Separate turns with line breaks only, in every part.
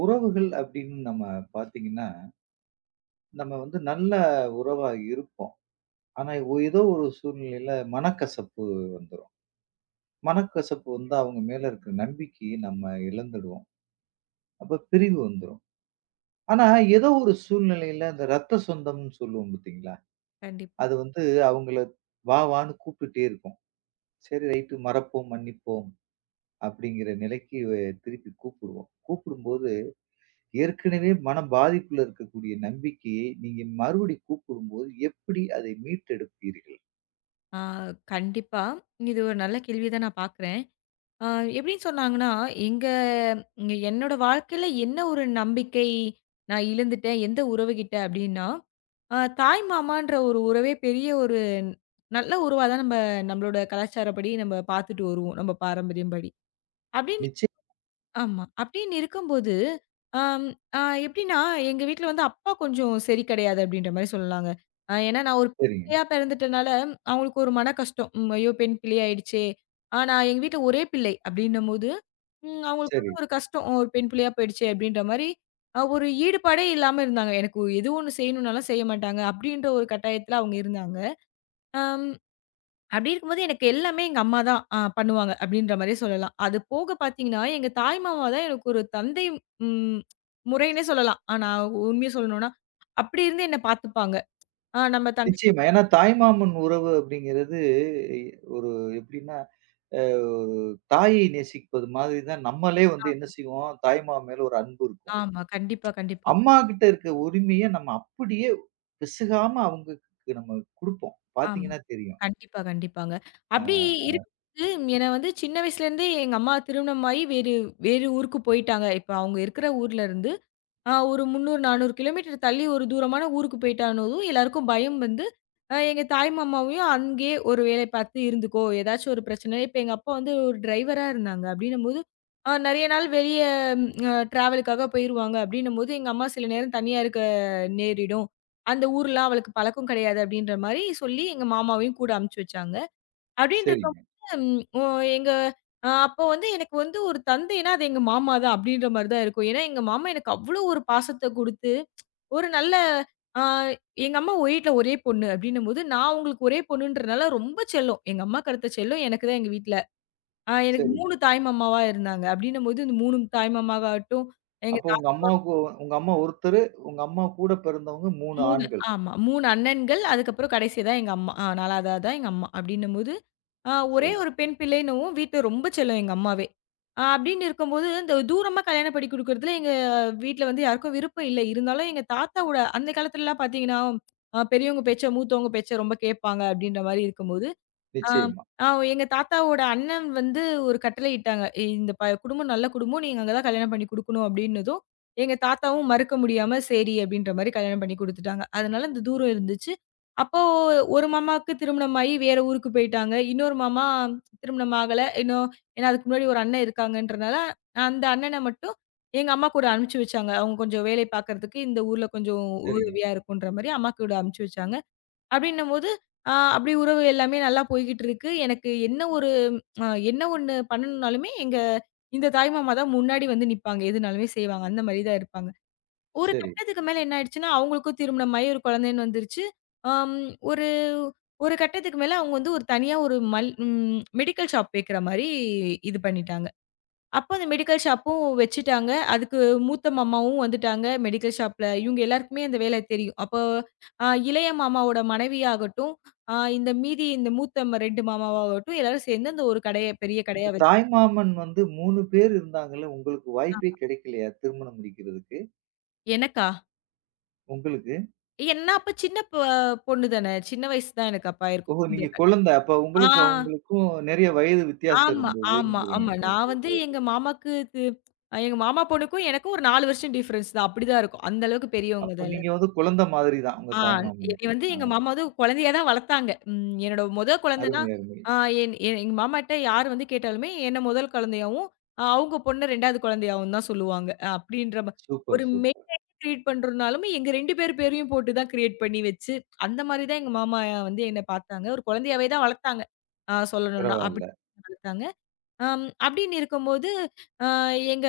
உறவுகள் அப்படின்னு நம்ம பார்த்தீங்கன்னா, நம்ம வந்து நல்ல உறவா இருப்போம். ஆனா ஏதோ ஒரு சூழ்நிலையில மனக்கசப்பு வந்துரும். மனக்கசப்பு வந்தா அவங்க மேல இருக்கிற நம்பிக்கைய நம்ம இழந்துடுவோம். அப்ப பிரிவு வந்துரும். ஆனா ஏதோ ஒரு சூழ்நிலையில இந்த ரத்த சொந்தம்ன்னு சொல்லுவோம் பார்த்தீங்களா?
கண்டிப்பா.
அது வந்து அவங்கள வா வான்னு கூப்பிட்டுட்டே இருக்கும். சரி ரைட்டு மறப்போம், மன்னிப்போம் அப்படிங்கிற நிலைக்கு திருப்பி கூப்பிடுவோம். கூப்பிடும்போது ஏற்கனவே மன பாதிப்புல இருக்கக்கூடிய நம்பிக்கையை நீங்க மறுபடி கூப்பிடும்போது எப்படி அதை மீட்டெடுப்பீர்கள்?
ஆ கண்டிப்பா. இது ஒரு நல்ல கேள்விய தான் நான் பார்க்குறேன். ஆ எப்படின்னு சொன்னாங்கன்னா, எங்க இங்க என்னோட வாழ்க்கையில என்ன ஒரு நம்பிக்கை நான் இழந்துட்டேன், எந்த உறவுகிட்ட அப்படின்னா, தாய் மாமான்ற ஒரு உறவே பெரிய ஒரு நல்ல உறவா தான் நம்மளோட கலாச்சாரப்படி நம்ம பார்த்துட்டு வருவோம், நம்ம பாரம்பரியம் படி. அப்படின்னு
நிச்சயம்.
ஆமா. அப்படின்னு இருக்கும்போது, அம் அ எப்படின்னா, எங்க வீட்ல வந்து அப்பா கொஞ்சம் சரி கிடையாது அப்படின்ற மாரி சொல்லலாங்க. ஏன்னா நான் ஒரு
சரிங்க.
பிள்ளையா பிறந்துட்டனால, அவங்களுக்கு ஒரு மன கஷ்டம். ஐயோ! பெண் பிள்ளை ஆயிடுச்சே! ஆனா எங்க வீட்ல ஒரே பிள்ளை அப்படின்னும்போது, அவங்களுக்கு
சரி.
வந்து ஒரு கஷ்டம். ஒரு பெண் பிள்ளையா போயிடுச்சே அப்படின்ற மாரி, ஒரு ஈடுபாடே இல்லாம இருந்தாங்க. எனக்கு எது ஒண்ணு செய்யணும்னாலும் செய்ய மாட்டாங்க. அப்படின்ற ஒரு கட்டாயத்துல அவங்க இருந்தாங்க. அம் அப்படி இருக்கும்போது எனக்கு எல்லாமே எங்க அம்மா தான் பண்ணுவாங்க அப்படின்ற மாரியே சொல்லலாம். அது போக பார்த்தீங்கன்னா, எங்க தாய் மாமா தான் எனக்கு ஒரு தந்தை ம் முறைன்னே சொல்லலாம். ஆனா உண்மைய சொல்லணும்னா, அப்படி இருந்து என்ன பார்த்துப்பாங்க. ஆ நம்ம தங்கச்சி
நிச்சயமா. ஏன்னா தாய்மாமன் உறவு அப்படிங்கிறது ஒரு எப்படின்னா, அ ஒரு தாயை நேசிப்பது மாதிரி தான் நம்மளே வந்து என்ன செய்வோம், தாய்மாமன் மேல ஒரு அன்பு இருக்கும்.
ஆமா. கண்டிப்பா, கண்டிப்பா.
அம்மா கிட்ட இருக்க உரிமைய நம்ம அப்படியே பிசகாம அவங்களுக்கு நம்ம குடுப்போம்.
ஆமா.
பார்த்தீங்கன்னா தெரியும்.
கண்டிப்பா, கண்டிப்பாங்க. அப்படி இருக்கும்போது என்ன வந்து சின்ன வயசுலேருந்தே எங்க அம்மா திருமணமாகி வேறு வேறு ஊருக்கு போயிட்டாங்க. இப்ப அவங்க இருக்கிற ஊர்ல இருந்து ஒரு 300, 400 கிலோமீட்டர் தள்ளி ஒரு தூரமான ஊருக்கு போயிட்டானதும், எல்லாருக்கும் பயம் வந்து, எங்க தாய் மாமாவையும் அங்கேயே ஒரு வேலை பார்த்து இருந்துக்கோ! ஏதாச்சும் ஒரு பிரச்சனை இப்ப எங்க அப்பா வந்து ஒரு டிரைவரா இருந்தாங்க. அப்டின்னும்போது, நெறைய நாள் வெளிய டிராவலுக்காக போயிருவாங்க. அப்டின்னும்போது, எங்க அம்மா சில நேரம் தனியா இருக்க நேரிடும். அந்த ஊர்லாம் அவளுக்கு பழக்கம் கிடையாது. அப்டின்ற மாரி சொல்லி, எங்க மாமாவையும் கூட அனுப்பிச்சு வச்சாங்க. அப்படின்னு
சரிங்க,
இருக்கும்போது, ம் ஒ எங்க அ அப்போ வந்து எனக்கு வந்து ஒரு தந்தைன்னா, அது எங்க மாமா தான் அப்படின்ற மாரி தான் இருக்கும். ஏன்னா, எங்க மாமா எனக்கு அவ்ளோ ஒரு பாசத்த குடுத்து, ஒரு நல்ல அ எங்க அம்மா வீட்ல ஒரே பொண்ணு அப்படின்னும்போது, நான் அவங்களுக்கு ஒரே பொண்ணுன்றனால ரொம்ப செல்லம். எங்க அம்மாக்கு அடுத்த செல்லம் எனக்கு தான் எங்க வீட்ல. எனக்கு
சரி.
3 தாய் மாமாவா இருந்தாங்க. அப்படின்னும்போது, இந்த 3 தாய் மாமாவாகட்டும், எங்க
அப்போ உங்க அம்மாவுக்கு உங்க அம்மா ஒருத்தரு, உங்க அம்மா கூட பிறந்தவங்க 3
3
ஆண்கள்.
ஆமா. 3 அண்ணன்கள். அதுக்கப்புறம் கடைசி தான் எங்க அம்மா. 4வதா தான் எங்க அம்மா. அப்படின்னும்போது, ஒரே
சரி.
ஒரு பெண் பிள்ளைன்னவும் வீட்ல ரொம்ப செல்லம் எங்க அம்மாவே. அப்படின்னு இருக்கும்போது, இந்த தூரமா கல்யாணம் பண்ணி குடுக்குறதுல எங்க வீட்ல வந்து யாருக்கும் விருப்பம் இல்ல. இருந்தாலும் எங்க தாத்தாவோட அந்த காலத்துலலாம் பார்த்தீங்கன்னா, பெரியவங்க பேச்ச, மூத்தவங்க பேச்ச ரொம்ப கேட்பாங்க அப்படின்ற மாரி இருக்கும்போது, ஆ.
நிச்சயமா.
ஆ எங்க தாத்தாவோட அண்ணன் வந்து ஒரு கட்டளையிட்டாங்க. "ஏய், இந்த ப குடும்பம் நல்ல குடும்பம். நீங்க அங்க தான் கல்யாணம் பண்ணி குடுக்கணும் அப்டின்னதும், எங்க தாத்தாவும் மறுக்க முடியாம சரி அப்டின்ற மாரி கல்யாணம் பண்ணி குடுத்துட்டாங்க. அதனால அந்த தூரம் இருந்துச்சு. அப்போ ஒரு மாமாவுக்கு திருமணமாயி வேற ஊருக்கு போயிட்டாங்க. இன்னொரு மாமா திருமணம் ஆகல. இன்னும் ஏன்னா அதுக்கு முன்னாடி ஒரு அண்ணன் இருக்காங்கன்றனால, அந்த அண்ணன மட்டும் எங்க அம்மா கூட அனுப்பிச்சு வச்சாங்க. அவங்க கொஞ்சம் வேலை பார்க்கறதுக்கு இந்த ஊர்ல கொஞ்சம்
சரிங்க.
உதவியா இருக்குன்ற மாரி அம்மா கூட அனுப்பிச்சு வச்சாங்க. அப்படின்னும்போது, அப்படி உறவு எல்லாமே நல்லா போய்க்கிட்டு இருக்கு. எனக்கு என்ன ஒரு என்ன ஒண்ணு பண்ணணும்னாலுமே, எங்க இந்த தாய்மாமா தான் முன்னாடி வந்து நிப்பாங்க. எதுனாலுமே செய்வாங்க. அந்த மாரி தான் இருப்பாங்க. ஒரு
சரி.
கட்டத்துக்கு மேல என்ன ஆயிடுச்சுன்னா, அவங்களுக்கும் திருமணமாயி ஒரு குழந்தைன்னு வந்துருச்சு. அம் ஒரு ஒரு கட்டத்துக்கு மேல அவங்க வந்து ஒரு தனியா ஒரு மல் ம் மெடிக்கல் ஷாப் வைக்கிற மாரி இது பண்ணிட்டாங்க. அப்போ அந்த மெடிக்கல் ஷாப்பும் வச்சுட்டாங்க. அதுக்கு மூத்த மாமாவும் வந்துட்டாங்க மெடிக்கல் ஷாப்ல. இவங்க எல்லாருக்குமே அந்த வேலை தெரியும். அப்போ இளைய மாமாவோட மனைவியாகட்டும், அ இந்த மீதி இந்த மூத்த 2 மாமாவாகட்டும் எல்லாரும் சேர்ந்து அந்த ஒரு கடைய பெரிய
இந்த
கடையா வச்சு
தாய்மாமன் வந்து 3 பேர் இருந்தாங்கல்ல, உங்களுக்கு வாய்ப்பே கிடைக்கலையா? திருமணம் முடிக்கிறதுக்கு?
எனக்கா?
உங்களுக்கு?
ஏன்னா அப்ப சின்ன பொண்ணு தானே. சின்ன வயசு தான் எனக்கு அப்ப ஆயிருக்கும்.
ஓஹோ!
இந்த
நீங்க
க
குழந்தை. அப்ப
ஆ
உங்களுக்கு அவங்களுக்கும் நெறைய வயது வித்தியாசம்
ஆமா,
இருந்ததுங்கிறீங்க.
ஆமா.
ம்.
நான் வந்து எங்க மாமாக்கு து எங்க மாமா பொண்ணுக்கும் எனக்கும் ஒரு 4 வருஷம் டிஃபரன்ஸ் தான். அப்படிதான் இருக்கும். அந்த அளவுக்கு பெரியவங்க
அப்ப
தான்
நீங்க
எல்லாரும்.
வந்து குழந்தை மாதிரி தான், உங்க
ஆ என்னைய
தாய்மாமனுக்கு.
வந்து
ஆ.
எங்க மாமா வந்து குழந்தையா தான் வளர்த்தாங்க. ம் என்னோட முத குழந்தன்னா,
அருமை, அருமை.
ஆ என் எ எங்க மாமாட்ட யார் வந்து கேட்டாலுமே என்ன முதல் குழந்தையாவும், அவுங்க பொண்ண 2வது குழந்தையாவும் தான் சொல்லுவாங்க. அப்டின்ற மா ஒரு
super,
mail
super.
ID create பண்றோம்னாலுமே எங்க 2 பேர் பேரையும் போட்டு தான் கிரியேட் பண்ணி வச்சு, அந்த மாரி தான் எங்க மாமா வந்து என்ன பார்த்தாங்க. ஒரு குழந்தையாவே தான் வளர்த்தாங்க. சொல்லணும்னா.
பரவால்ல.
வளர்த்தாங்க. அப்படின்னு இருக்கும்போது, அ எங்க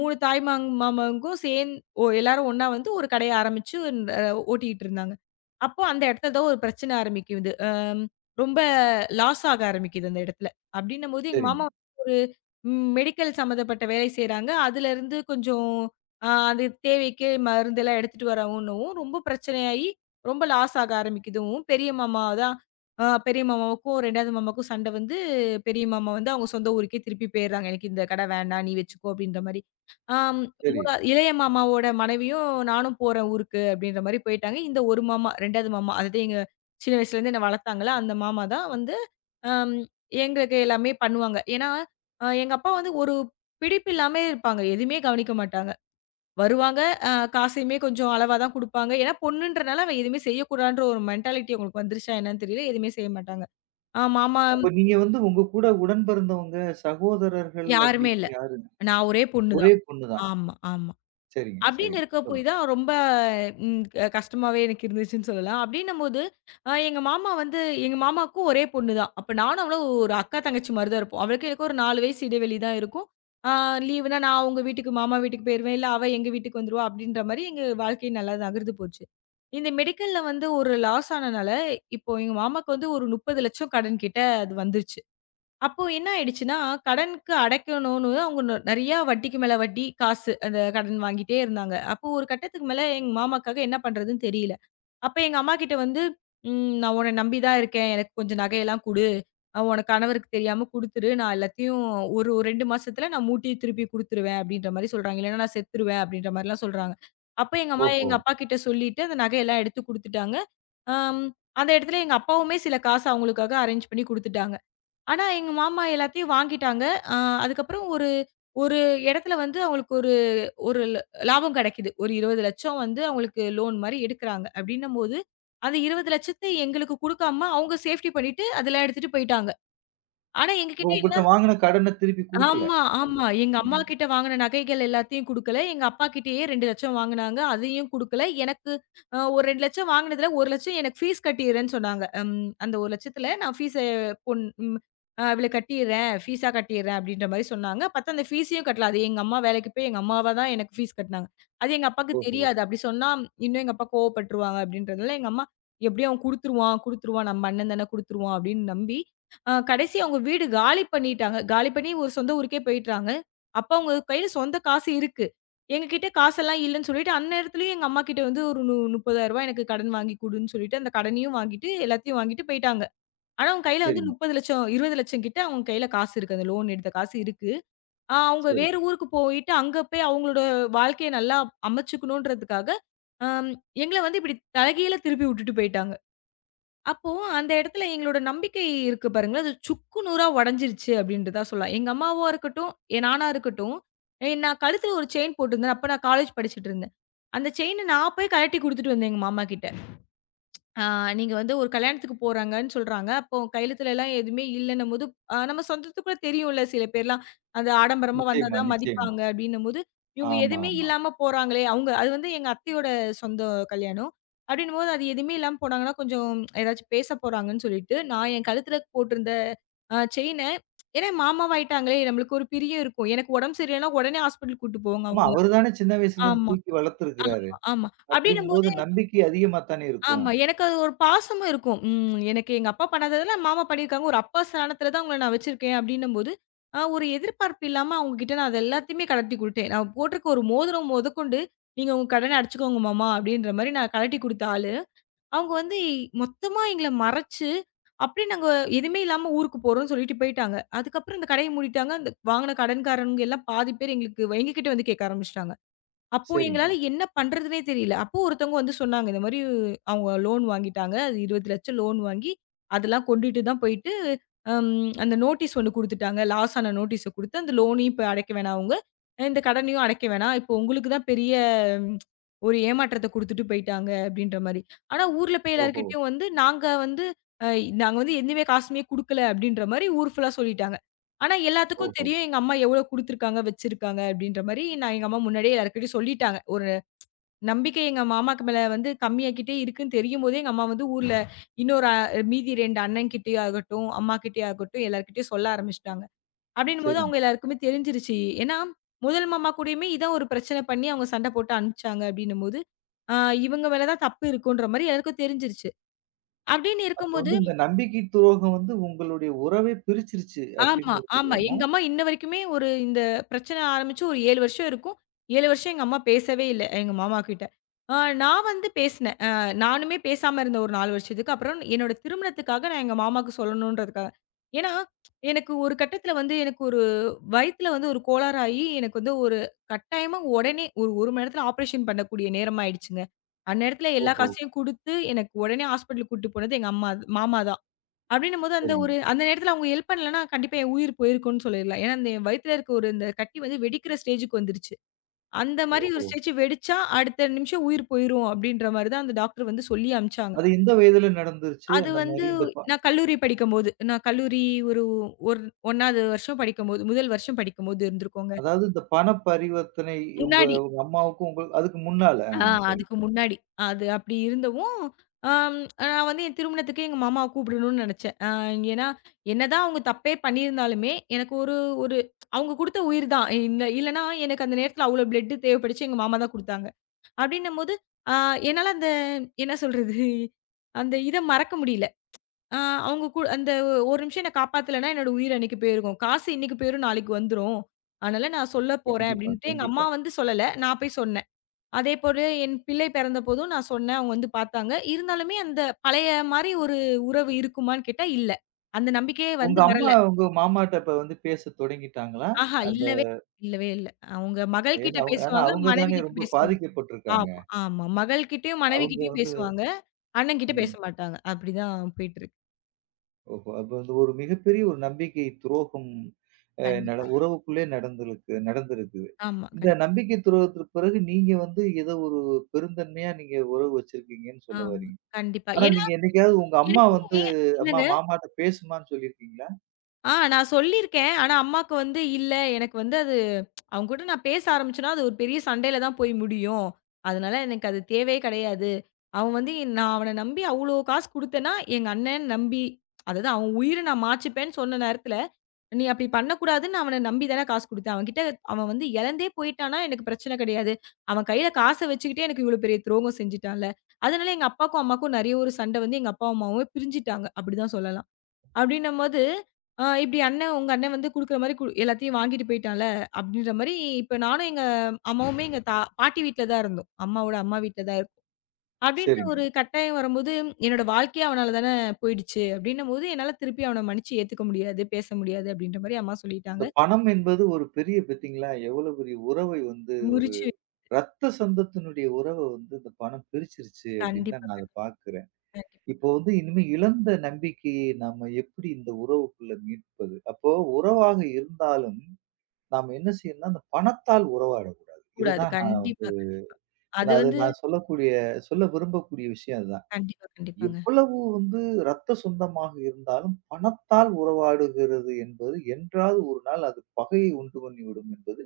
3 மாமாங்கும் சேர்ந்து எல்லாரும் ஒண்ணா வந்து ஒரு கடைய ஆரம்பிச்சு அ ஓட்டிட்டு இருந்தாங்க. அப்போ அந்த இடத்துல தான் ஒரு பிரச்சனை ஆரம்பிக்குது. ரொம்ப லாஸ் ஆக ஆரம்பிக்குது அந்த இடத்துல. அப்படின்னும்போது எங்க
சரிங்க.
மாமா ஒரு மெடிக்கல் சம்மந்தப்பட்ட வேலை செய்றாங்க. அதுலருந்து கொஞ்சம் அது தேவைக்கு மருந்தெல்லாம் எடுத்துட்டு வரவும்னவும் ரொம்ப பிரச்சனையாயி, ரொம்ப லாஸ் ஆக ஆரம்பிக்குதுவும், பெரிய மாமா தான் பெரிய மாமாவுக்கும் 2வது மாமாவுக்கும் சண்டை வந்து பெரிய மாமா வந்து அவங்க சொந்த ஊருக்கே திருப்பி போயிடுறாங்க. "எனக்கு இந்த கடை வேண்டாம். நீ வச்சுக்கோ." அப்படின்ற மாரி. ஆம்
சரி.
3 இளைய மாமாவோட மனைவியும், "நானும் போறேன் ஊருக்கு." அப்படின்ற மாரி போயிட்டாங்க. இந்த ஒரு மாமா 2வது மாமா, அதாவது எங்க சின்ன வயசுலேருந்து என்ன வளர்த்தாங்கல்ல, அந்த மாமா தான் வந்து அம் எங்களுக்கு எல்லாமே பண்ணுவாங்க. ஏன்னா, எங்க அப்பா வந்து ஒரு பிடிப்பு இல்லாமே இருப்பாங்க. எதுவுமே கவனிக்க மாட்டாங்க. வருவாங்க, அ காசையுமே கொஞ்சம் அளவா தான் குடுப்பாங்க. ஏன்னா பொண்ணுன்றனால அவ எதுவுமே செய்யக்கூடாதுன்ற ஒரு மென்டாலிட்டி அவங்களுக்கு வந்துருச்சா என்னன்னு தெரியல. எதுவுமே செய்ய மாட்டாங்க. அ மாமா
அப்ப நீங்க வந்து உங்க கூட உடன் பிறந்தவங்க, சகோதரர்கள்
யாருமே
அப்படின்னு
இல்ல.
யாருங்க?
நான் ஒரே பொண்ணு தான்.
ஒரே பொண்ணு தான்.
ஆமா, ஆமா.
சரிங்க,
அப்படின்னு
சரிங்க.
இருக்க போய்
சொல்லுங்க.
தான் ரொம்ப ம் க கஷ்டமாவே எனக்கு இருந்துச்சுன்னு சொல்லலாம். அப்படின்னும்போது, எங்க மாமா வந்து எங்க மாமாவுக்கும் ஒரே பொண்ணு தான். அப்ப நானும் அவளும் ஒரு அக்கா தங்கச்சி மாரி தான் இருப்போம். அவளுக்கும் எனக்கும் ஒரு 4 வயசு இடைவெளி தான் இருக்கும். ஆ லீவுனா நான் அவங்க வீட்டுக்கு மாமா வீட்டுக்கு போயிருவேன். இல்ல அவ எங்க வீட்டுக்கு வந்துருவா அப்படின்ற மாரி எங்க வாழ்க்கை நல்லா நகர்ந்து போச்சு. இந்த மெடிக்கல்ல வந்து ஒரு லாஸ் ஆனனால, இப்போ எங்க மாமாவுக்கு வந்து ஒரு 30,00,000 கடன் கிட்ட அது வந்துருச்சு. அப்போ என்ன ஆயிடுச்சுன்னா, கடனுக்கு அடைக்கணும்னு அவங்க நெறையா வட்டிக்கு மேல வட்டி, காசு அந்த கடன் வாங்கிட்டே இருந்தாங்க. அப்போ ஒரு கட்டத்துக்கு மேல எங்க மாமாக்காக என்ன பண்றதுன்னு தெரியல. அப்ப எங்க அம்மாகிட்ட வந்து, நான் உன்ன நம்பி தான் இருக்கேன். எனக்கு கொஞ்சம் நகையெல்லாம் குடு. உனக்கு கணவருக்கு தெரியாம குடுத்துரு. நான் எல்லாத்தையும் ஒரு 2 மாசத்துல நான் மூட்டி திருப்பி குடுத்துருவேன்." அப்படீன்ற மாரி சொல்றாங்க. "இல்லன்னா நான் செத்துருவேன்." அப்படீன்ற மாரிலாம் சொல்றாங்க. அப்ப எங்க அம்மா
ஓஹோ!
எங்க அப்பாகிட்ட சொல்லிட்டு, அந்த நகையெல்லாம் எடுத்து குடுத்துட்டாங்க. அம் அந்த இடத்துல எங்க அப்பாவுமே சில காசு அவங்களுக்காக அரேஞ்ச் பண்ணி குடுத்துட்டாங்க. ஆனா, எங்க மாமா எல்லாத்தையும் வாங்கிட்டாங்க. அ அதுக்கப்புறம் ஒரு ஒரு இடத்துல வந்து அவங்களுக்கு ஒரு ஒரு ல லாபம் கிடைக்குது. ஒரு 20,00,000 வந்து அவங்களுக்கு லோன் மாரி எடுக்குறாங்க. அப்டின்னும்போது, அந்த 20,00,000 எங்களுக்கு குடுக்காம அவங்க சேஃப்டி பண்ணிட்டு அதெல்லாம் எடுத்துட்டு போயிட்டாங்க. ஆனா,
இப்ப
எங்ககிட்ட என்ன
உங்கள்ட்ட வாங்குன கடன திருப்பி குடுக்கல.
ஆமா,
அந்த
ஆமா. எங்க
ம்.
அம்மாகிட்ட வாங்குன நகைகள் எல்லாத்தையும் குடுக்கல. எங்க அப்பாகிட்டயே 2,00,000 வாங்குனாங்க. அதையும் குடுக்கல. எனக்கு ஒரு 2,00,000 வாங்குனதுல 1,00,000 எனக்கு ஃபீஸ் கட்டிர்றேன்னு சொன்னாங்க. அந்த 1,00,000த்துல நான் ஃபீஸ பொன் ம் அ இவள கட்டிர்றேன். ஃபீஸா கட்டிர்றேன் அப்டின்ற மாரி சொன்னாங்க. பார்த்தா அந்த ஃபீஸையும் கட்டல. அது எங்க அம்மா வேலைக்கு போய் எங்க அம்மாவா தான் எனக்கு ஃபீஸ் கட்னாங்க. அது எங்க அப்பாக்கு
ஓஹோ!
தெரியாது. அப்டி சொன்னா இன்னும் எங்க அப்பா கோவப்பட்டுருவாங்க அப்டின்றதுனால எங்க அம்மா, "எப்டியும் அவன் குடுத்துருவான், குடுத்துருவான். நம்ம அண்ணன் தானே குடுத்துருவான்" அப்டின்னு நம்பி கடைசியா அவங்க வீடு காலி பண்ணிட்டாங்க. காலி பண்ணி ஒரு சொந்த ஊருக்கே போயிட்டாங்க. அப்ப அவங்க கையில சொந்த காசு இருக்கு. எங்ககிட்ட காசெல்லாம் இல்லன்னு சொல்லிட்டு, அந்நேரத்துலயும் எங்க அம்மாகிட்ட வந்து ஒரு ரூ. 30,000 எனக்கு கடன் வாங்கி குடுன்னு சொல்லிட்டு, அந்த கடனையும் வாங்கிட்டு, எல்லாத்தையும் வாங்கிட்டு போயிட்டாங்க. ஆனா அவங்க கையில வந்து
சரிங்க.
30,00,000 20,00,000 கிட்ட அவங்க கையில காசு இருக்கு. அந்த லோன் எடுத்த காசு இருக்கு. அவங்க
சரி.
வேற ஊருக்கு போயிட்டு, அங்க போய் அவங்களோட வாழ்க்கைய நல்லா அமைச்சுக்கணுன்றதுக்காக, அம் எங்கள வந்து இப்டி தலைகீழா திருப்பி விட்டுட்டு போயிட்டாங்க. அப்போ அந்த இடத்துல எங்களோட நம்பிக்கை இருக்கு பாருங்களேன். அது சுக்கு நூறா உடைஞ்சிருச்சு அப்டின்ட்டு தான் சொல்லலாம். எங்க அம்மாவா இருக்கட்டும், என் நானா இருக்கட்டும், நான் கழுத்துல ஒரு செயின் போட்டிருந்தேன். அப்ப நான் காலேஜ் படிச்சுட்டு இருந்தேன். அந்த செயின நான் போய் கழட்டி குடுத்துட்டு வந்தேன் எங்க மாமாகிட்ட. ஆ நீங்க வந்து ஒரு கல்யாணத்துக்கு போறாங்கன்னு சொல்றாங்க. அப்போ கையெழுத்துலலாம் எதுவுமே இல்லன்னும்போது, நம்ம சொந்தத்துக்குள்ள தெரியும்ல சில பேர்லாம், அந்த ஆடம்பரமா வந்தா
நிச்சயமா,
தான்
நிச்சயமா.
மதிப்பாங்க அப்டின்னும்போது, இவங்க
ஆமா,
எதுவுமே
ஆமா.
இல்லாம போறாங்களே! அவங்க அது வந்து எங்க அத்தையோட சொந்த கல்யாணம். அப்டின்னும்போது அது எதுவுமே இல்லாம போனாங்கன்னா, கொஞ்சம் ஏதாச்சும் பேச போறாங்கன்னு சொல்லிட்டு, நான் என் கழுத்துல போட்டிருந்த செயின ஏன்னா மாமாவாயிட்டாங்களே! நம்மளுக்கு ஒரு பிரியம் இருக்கும். எனக்கு உடம்பு சரியில்லன்னா உடனே ஹாஸ்பிட்டல் கூட்டு போவாங்க
ஆமா
அவங்க.
அவரு தானே சின்ன வயசுலருந்து
ஆமா,
தூக்கி
ஆமா,
வளர்த்துருக்கிறாரு.
ஆமா.
அப்படிங்கும்போது
அப்டின்னும்போது
நம்பிக்கை அதிகமா தானே இருக்கும்.
ஆமா. எனக்கு அது ஒரு பாசமும் இருக்கும். எனக்கு எங்க அப்பா பண்ணாததுல மாமா பண்ணியிருக்காங்க. ஒரு அப்பா ஸ்தானத்துல தான் அவங்கள நான் வச்சிருக்கேன் அப்டின்னும்போது, ஒரு எதிர்பார்ப்பு இல்லாம அவங்க கிட்ட நான் அத எல்லாத்தையுமே கலட்டி குடுத்தேன். நான் போட்டிருக்க ஒரு மோதிரம் மொதக்கொண்டு, "நீங்க உங்க கடன அடச்சுக்கோங்க மாமா" அப்டின்ற மாரி நான் கலட்டி குடுத்த ஆளு. அவங்க வந்து மொத்தமா எங்கள மறச்சு, அப்டியே நாங்க எதுவுமே இல்லாம ஊருக்கு போறோம்னு சொல்லிட்டு போயிட்டாங்க. அதுக்கப்புறம் இந்த கடைய மூடிட்டாங்க. அந்த வாங்குன கடன்காரங்க எல்லாம் பாதி பேர் எங்களுக்கு எங்ககிட்ட வந்து கேட்க ஆரம்பிச்சுட்டாங்க. அப்போ
சரிங்க.
எங்களால என்ன பண்றதுன்னே தெரியல. அப்போ ஒருத்தவங்க வந்து சொன்னாங்க, இந்த மாரி அவங்க லோன் வாங்கிட்டாங்க. அது 20,00,000 லோன் வாங்கி, அதெல்லாம் கொண்டுட்டு தான் போயிட்டு, அம் அந்த நோட்டீஸ் ஒண்ணு குடுத்துட்டாங்க. லாஸ் ஆன நோட்டீஸ குடுத்து, அந்த லோனையும் இப்ப அடைக்க வேணாம் அவங்க. இந்த கடனையும் அடைக்க வேணாம். இப்போ உங்களுக்கு தான் பெரிய ம், ஒரு ஏமாற்றத்த குடுத்துட்டு போயிட்டாங்க அப்படின்ற மாரி. ஆனா ஊர்ல போய்
ஓஹோ!
எல்லார்கிட்டயும் வந்து, அ நாங்க வந்து எதுவுமே காசுமே குடுக்கல அப்படின்ற மாரி ஊர் ஃபுல்லா சொல்லிட்டாங்க. ஆனா எல்லாத்துக்கும்
ஓஹோ!
தெரியும் எங்க அம்மா எவ்வளோ குடுத்துருக்காங்க, வச்சிருக்காங்க அப்படின்ற மாரி நான் எங்க அம்மா முன்னாடியே எல்லார்கிட்டயும் சொல்லிட்டாங்க. ஒரு நம்பிக்கை எங்க மாமாக்கு மேல வந்து கம்மியாக்கிட்டே இருக்குன்னு தெரியும்போதே, எங்க அம்மா வந்து ஊர்ல இன்னொரு அ மீதி 2 அண்ணன்கிட்டயே ஆகட்டும், அம்மாகிட்டயே ஆகட்டும் எல்லார்கிட்டயும் சொல்ல ஆரம்பிச்சுட்டாங்க. அப்படின்னும்போது
சரிங்க.
அவங்க எல்லாருக்குமே தெரிஞ்சிருச்சு. ஏன்னா, முதல் மாமா கூடயுமே இதான் ஒரு பிரச்சனை பண்ணி அவங்க சண்டை போட்டு அனுப்பிச்சாங்க அப்படின்னும்போது, ஆ இவங்க மேல தான் தப்பு இருக்குன்ற மாரி எல்லாருக்கும் தெரிஞ்சிருச்சு. அப்படின்னு
அப்ப
இருக்கும்போது
வந்து இந்த நம்பிக்கை துரோகம் வந்து உங்களுடைய உறவே பிரிச்சிருச்சு
ஆமா,
அப்படின்னு
ஆமா.
எடுத்துக்கலாமா?
எங்க அம்மா இன்ன வரைக்குமே ஒரு இந்த பிரச்சனை ஆரம்பிச்சு ஒரு 7 வருஷம் இருக்கும். 7 வருஷம் எங்க அம்மா பேசவே இல்ல, எங்க மாமா கிட்ட. ஆ நான் வந்து பேசினேன். நானுமே பேசாம இருந்தேன் ஒரு 4 வருஷத்துக்கு. அப்புறம் என்னோட திருமணத்துக்காக நான் எங்க மாமாவுக்கு சொல்லணுன்றதுக்காக. ஏன்னா, எனக்கு ஒரு கட்டத்தில வந்து எனக்கு ஒரு வயித்தில வந்து ஒரு கோளாறாகி, எனக்கு வந்து ஒரு கட்டாயமா உடனே ஒரு 1 மணி நேரத்தில ஆப்ரேஷன் பண்ணக்கூடிய நேரம் ஆயிடுச்சுங்க. அந்நேரத்தில எல்லா
ஓஹோ!
காசையும் குடுத்து, எனக்கு உடனே ஹாஸ்பிட்டலுக்கு கூட்டிட்டு போனது எங்க அம்மா மாமா தான். அப்படின்னும்போது அந்த
சரிங்க.
ஒரு அந்த நேரத்துல அவங்க ஹெல்ப் பண்ணலன்னா, கண்டிப்பா என் உயிர் போயிருக்கும்னு சொல்லிடலாம். ஏன்னா, அந்த என் வயித்துல இருக்க ஒரு இந்த கட்டி வந்து வெடிக்கிற ஸ்டேஜ்க்கு வந்துருச்சு. அந்த மாரி ஒரு
ஓஹோ!
ஸ்டேஜ் வெடிச்சா, அடுத்த நிமிஷம் உயிர் போயிரும் அப்படின்ற மாரி தான் அந்த டாக்டர் வந்து சொல்லி அனுப்பிச்சாங்க.
அது எந்த வயதுல நடந்துருச்சு?
அது
அந்த
வந்து
மாரி இந்த ப
நான் கல்லூரி படிக்கும்போது, நான் கல்லூரி ஒரு 1 1வது வருஷம் படிக்கும்போது, முதல் வருஷம் படிக்கும்போது இருந்திருக்கோங்க.
அதாவது இந்த பண பரிவர்த்தனை உங்க
முன்னாடி
உங்க அம்மாவுக்கும் உங்க அதுக்கு முன்னால.
ஆ
ஆ சரி.
அதுக்கு முன்னாடி. அது அப்படி இருந்தவும், அம் நான் வந்து என் திருமணத்துக்கு எங்க மாமாவ கூப்பிடணும்னு நெனச்சேன். ஏன்னா, என்னதான் அவங்க தப்பே பண்ணியிருந்தாலுமே, எனக்கு ஒரு ஒரு அவங்க குடுத்த உயிர் தான். இல்ல இல்லன்னா எனக்கு அந்த நேரத்துல அவ்ளோ பிளட் தேவைப்பட்டுச்சு. எங்க மாமா தான் குடுத்தாங்க. அப்படின்னும்போது, அ என்னால அந்த என்ன சொல்றது? அந்த இத மறக்க முடியல. அ அவங்க கு அந்த ஒரு நிமிஷம் என்ன காப்பாத்தலன்னா, என்னோட உயிர் அன்னைக்கு போயிருக்கும். காசு இன்னைக்கு போயிரும், நாளைக்கு வந்துரும். அதனால நான் சொல்லப் போறேன்
கண்டிப்பா,
அப்படின்ட்டு எங்க அம்மா
கண்டிப்பா.
வந்து சொல்லல. நான் போய் சொன்னேன். அதேபோல என் பிள்ளை பிறந்தபோதும் நான் சொன்னேன். அவங்க வந்து பார்த்தாங்க. இருந்தாலுமே அந்த பழைய மாரி ஒரு உறவு இருக்குமான்னு கேட்டா இல்ல. அந்த நம்பிக்கையே
உங்க
வந்து வரல.
அம்மா, உங்க மாமாட்ட இப்ப வந்து பேசத் தொடங்கிட்டாங்களா?
ஆஹா!
அந்த
இல்லவே இல்லவே இல்ல. அவங்க மகள்
ஏன்னா
கிட்ட
அவங்க ஏன்னா
பேசுவாங்க,
அவங்க
மனைவி
தானே
கிட்ட
ரொம்ப
பேசுவாங்க.
பாதிக்கப்பட்டுருக்காங்க.
ஆமா, ஆமா. மகள் கிட்டயும், மனைவி
அவங்க
கிட்டயும்
வந்து
பேசுவாங்க. அண்ணன் கிட்ட பேச
ம்.
மாட்டாங்க. அப்படிதான் போயிட்டு இருக்கு.
ஓஹோ! அப்ப வந்து ஒரு மிகப்பெரிய ஒரு நம்பிக்கை துரோகம் அ நட
கண்டிப்பா.
உறவுக்குள்ளே நடந்திருக்குது.
ஆமா,
இந்த
கண்
நம்பிக்கை துரோகத்திற்கு பிறகு நீங்க வந்து ஏதோ ஒரு பெருந்தன்மையா நீங்க உறவு வச்சிருக்கீங்கன்னு சொல்ல
ஆமா.
வர்றீங்க.
கண்டிப்பா.
ஆனா
ஏன்னா,
நீங்க என்னைக்காவது உங்க அம்மா வந்து,
எனக்குமே
"அம்மா
இல்லங்க.
மாமாட்ட பேசுமான்னு" சொல்லியிருக்கீங்களா?
நான் சொல்லியிருக்கேன். ஆனா அம்மாக்கு வந்து இல்ல எனக்கு வந்து அது அவங்க கூட நான் பேச ஆரம்பிச்சேன்னா, அது ஒரு பெரிய சண்டையில தான் போய் முடியும். அதனால எனக்கு அது தேவையே கிடையாது. அவன் வந்து நான் அவன நம்பி அவ்ளோ காசு குடுத்தேன்னா, எங்க அண்ணன் நம்பி அதாவது அவன் உயிர நான் மாச்சுப்பேன்னு சொன்ன நேரத்துல, நீ அப்படி பண்ணக்கூடாதுன்னு அவன நம்பி தானே காசு குடுத்தேன். அவன்கிட்ட அவன் வந்து இழந்தே போயிட்டான்னா, எனக்கு பிரச்சனை கிடையாது. அவன் கையில காச வச்சுக்கிட்டே எனக்கு இவ்ளோ பெரிய துரோகம் செஞ்சுட்டான்ல. அதனால எங்க அப்பாக்கும், அம்மாக்கும் நெறைய ஒரு சண்டை வந்து எங்க அப்பா, அம்மாவும் பிரிஞ்சுட்டாங்க. அப்படிதான் சொல்லலாம். அப்டின்னம்போது, அ இப்டி அண்ணன் உங்க அண்ணன் வந்து குடுக்குற மாரி எல்லாத்தையும் வாங்கிட்டு போயிட்டான்ல, அப்டின்ற மாரி இப்ப நானும் எங்க அம்மாவுமே எங்க பாட்டி வீட்ல தான் இருந்தோம். அம்மாவோட அம்மா வீட்ல தான் இருந்தோம். அப்டின்ற
சரிங்க.
ஒரு கட்டாயம் வரும்போது, என்னோட வாழ்க்கையே அவனால தான போயிடுச்சு. அப்டின்னம்போது, என்னால திருப்பி அவன மன்னிச்சு ஏத்துக்க முடியாது, பேச முடியாது அப்டின்ற மாரி அம்மா
இந்த
சொல்லிட்டாங்க.
பணம் என்பது ஒரு பெரிய பாத்தீங்களா, எவ்வளவு பெரிய உறவை வந்து ஒரு
முறிச்சு
ரத்த சொந்தத்தினுடைய உறவ வந்து இந்த பணம் பிரிச்சிருச்சு அப்படின்னு தான்
கண்டிப்பா,
நான் அத
கண்டிப்பா
பார்க்கிறேன். இப்போ வந்து இனிமே இழந்த நம்பிக்கையை நாம எப்படி இந்த உறவுக்குள்ள மீட்பது? அப்போ உறவாக இருந்தாலும், நாம என்ன செய்யணும்னா, அந்த பணத்தால் உறவாடக்கூடாது.
கூடாது.
இதுதான் நான் வந்து
கண்டிப்பா, கண்டிப்பா. அது வந்து
நான் சொல்லக்கூடிய சொல்ல விரும்பக்கூடிய விஷயம் அதுதான்.
கண்டிப்பா, கண்டிப்பாங்க.
எவ்வளவு வந்து ரத்த சொந்தமாக இருந்தாலும் பணத்தால் உறவாடுகிறது என்பது என்றாவது ஒரு நாள் அது பகையை உண்டு பண்ணிவிடும் என்பது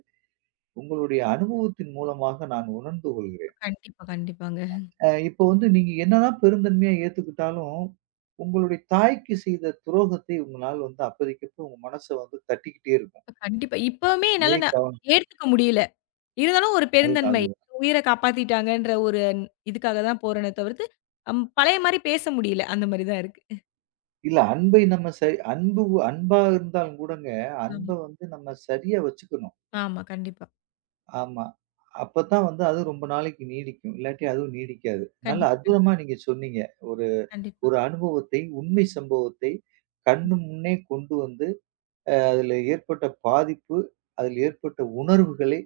உங்களுடைய அனுபவத்தின் மூலமாக நான் உணர்ந்து கொள்கிறேன்.
கண்டிப்பா, கண்டிப்பாங்க.
இப்போ வந்து நீங்க என்னதான் பெருந்தன்மையா ஏத்துக்கிட்டாலும், உங்களுடைய தாய்க்கு செய்த துரோகத்தை உங்களால வந்து அப்பதைக்கப்ப உங்க மனச வந்து தட்டிக்கிட்டே இருக்கும்.
கண்டிப்பா. இப்பவுமே
இதே
என்னால நான்
கவனம்
ஏத்துக்க முடியல. இருந்தாலும் ஒரு
அதுதான்,
பெருந்தன்மை.
அதுதான்.
உயிர காப்பாத்திட்டாங்கன்ற ஒரு இதுக்காக தான் போறேனே தவிர்த்து, பழைய மாரி பேச முடியல. அந்த மாரி தான் இருக்கு.
இல்ல அன்பை நம்ம சரி அன்பு அன்பா இருந்தாலும் கூடங்க, அன்ப
ஆமா,
வந்து நம்ம சரியா வச்சுக்கணும்.
ஆமா. கண்டிப்பா.
ஆமா. அப்பதான் வந்து அது ரொம்ப நாளைக்கு நீடிக்கும். இல்லாட்டி அதுவும் நீடிக்காது. நல்லா
கண்டிப்பா, கண்
அற்புதமா நீங்க சொன்னீங்க. ஒரு
கண்டிப்பா,
ஒரு அனுபவத்தை, உண்மை சம்பவத்தை கண்ணு
கண்டிப்பா,
முன்னே கொண்டு வந்து, அதில ஏற்பட்ட பாதிப்பு, அதில் ஏற்பட்ட உணர்வுகளை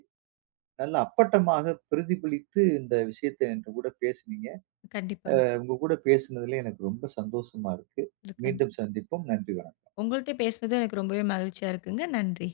நல்ல அப்பட்டமாக பிரதிபலித்து இந்த விஷயத்தை என்று கூட பேசுனீங்க.
கண்டிப்பாங்க.
உங்க கூட பேசுனதுல எனக்கு ரொம்ப சந்தோஷமா இருக்கு.
கண்டிப்பா.
மீண்டும் சந்திப்போம். நன்றி வணக்கம்.
உங்கள்ட்ட பேசுனது எனக்கு ரொம்பவே மகிழ்ச்சியா இருக்குங்க. நன்றி.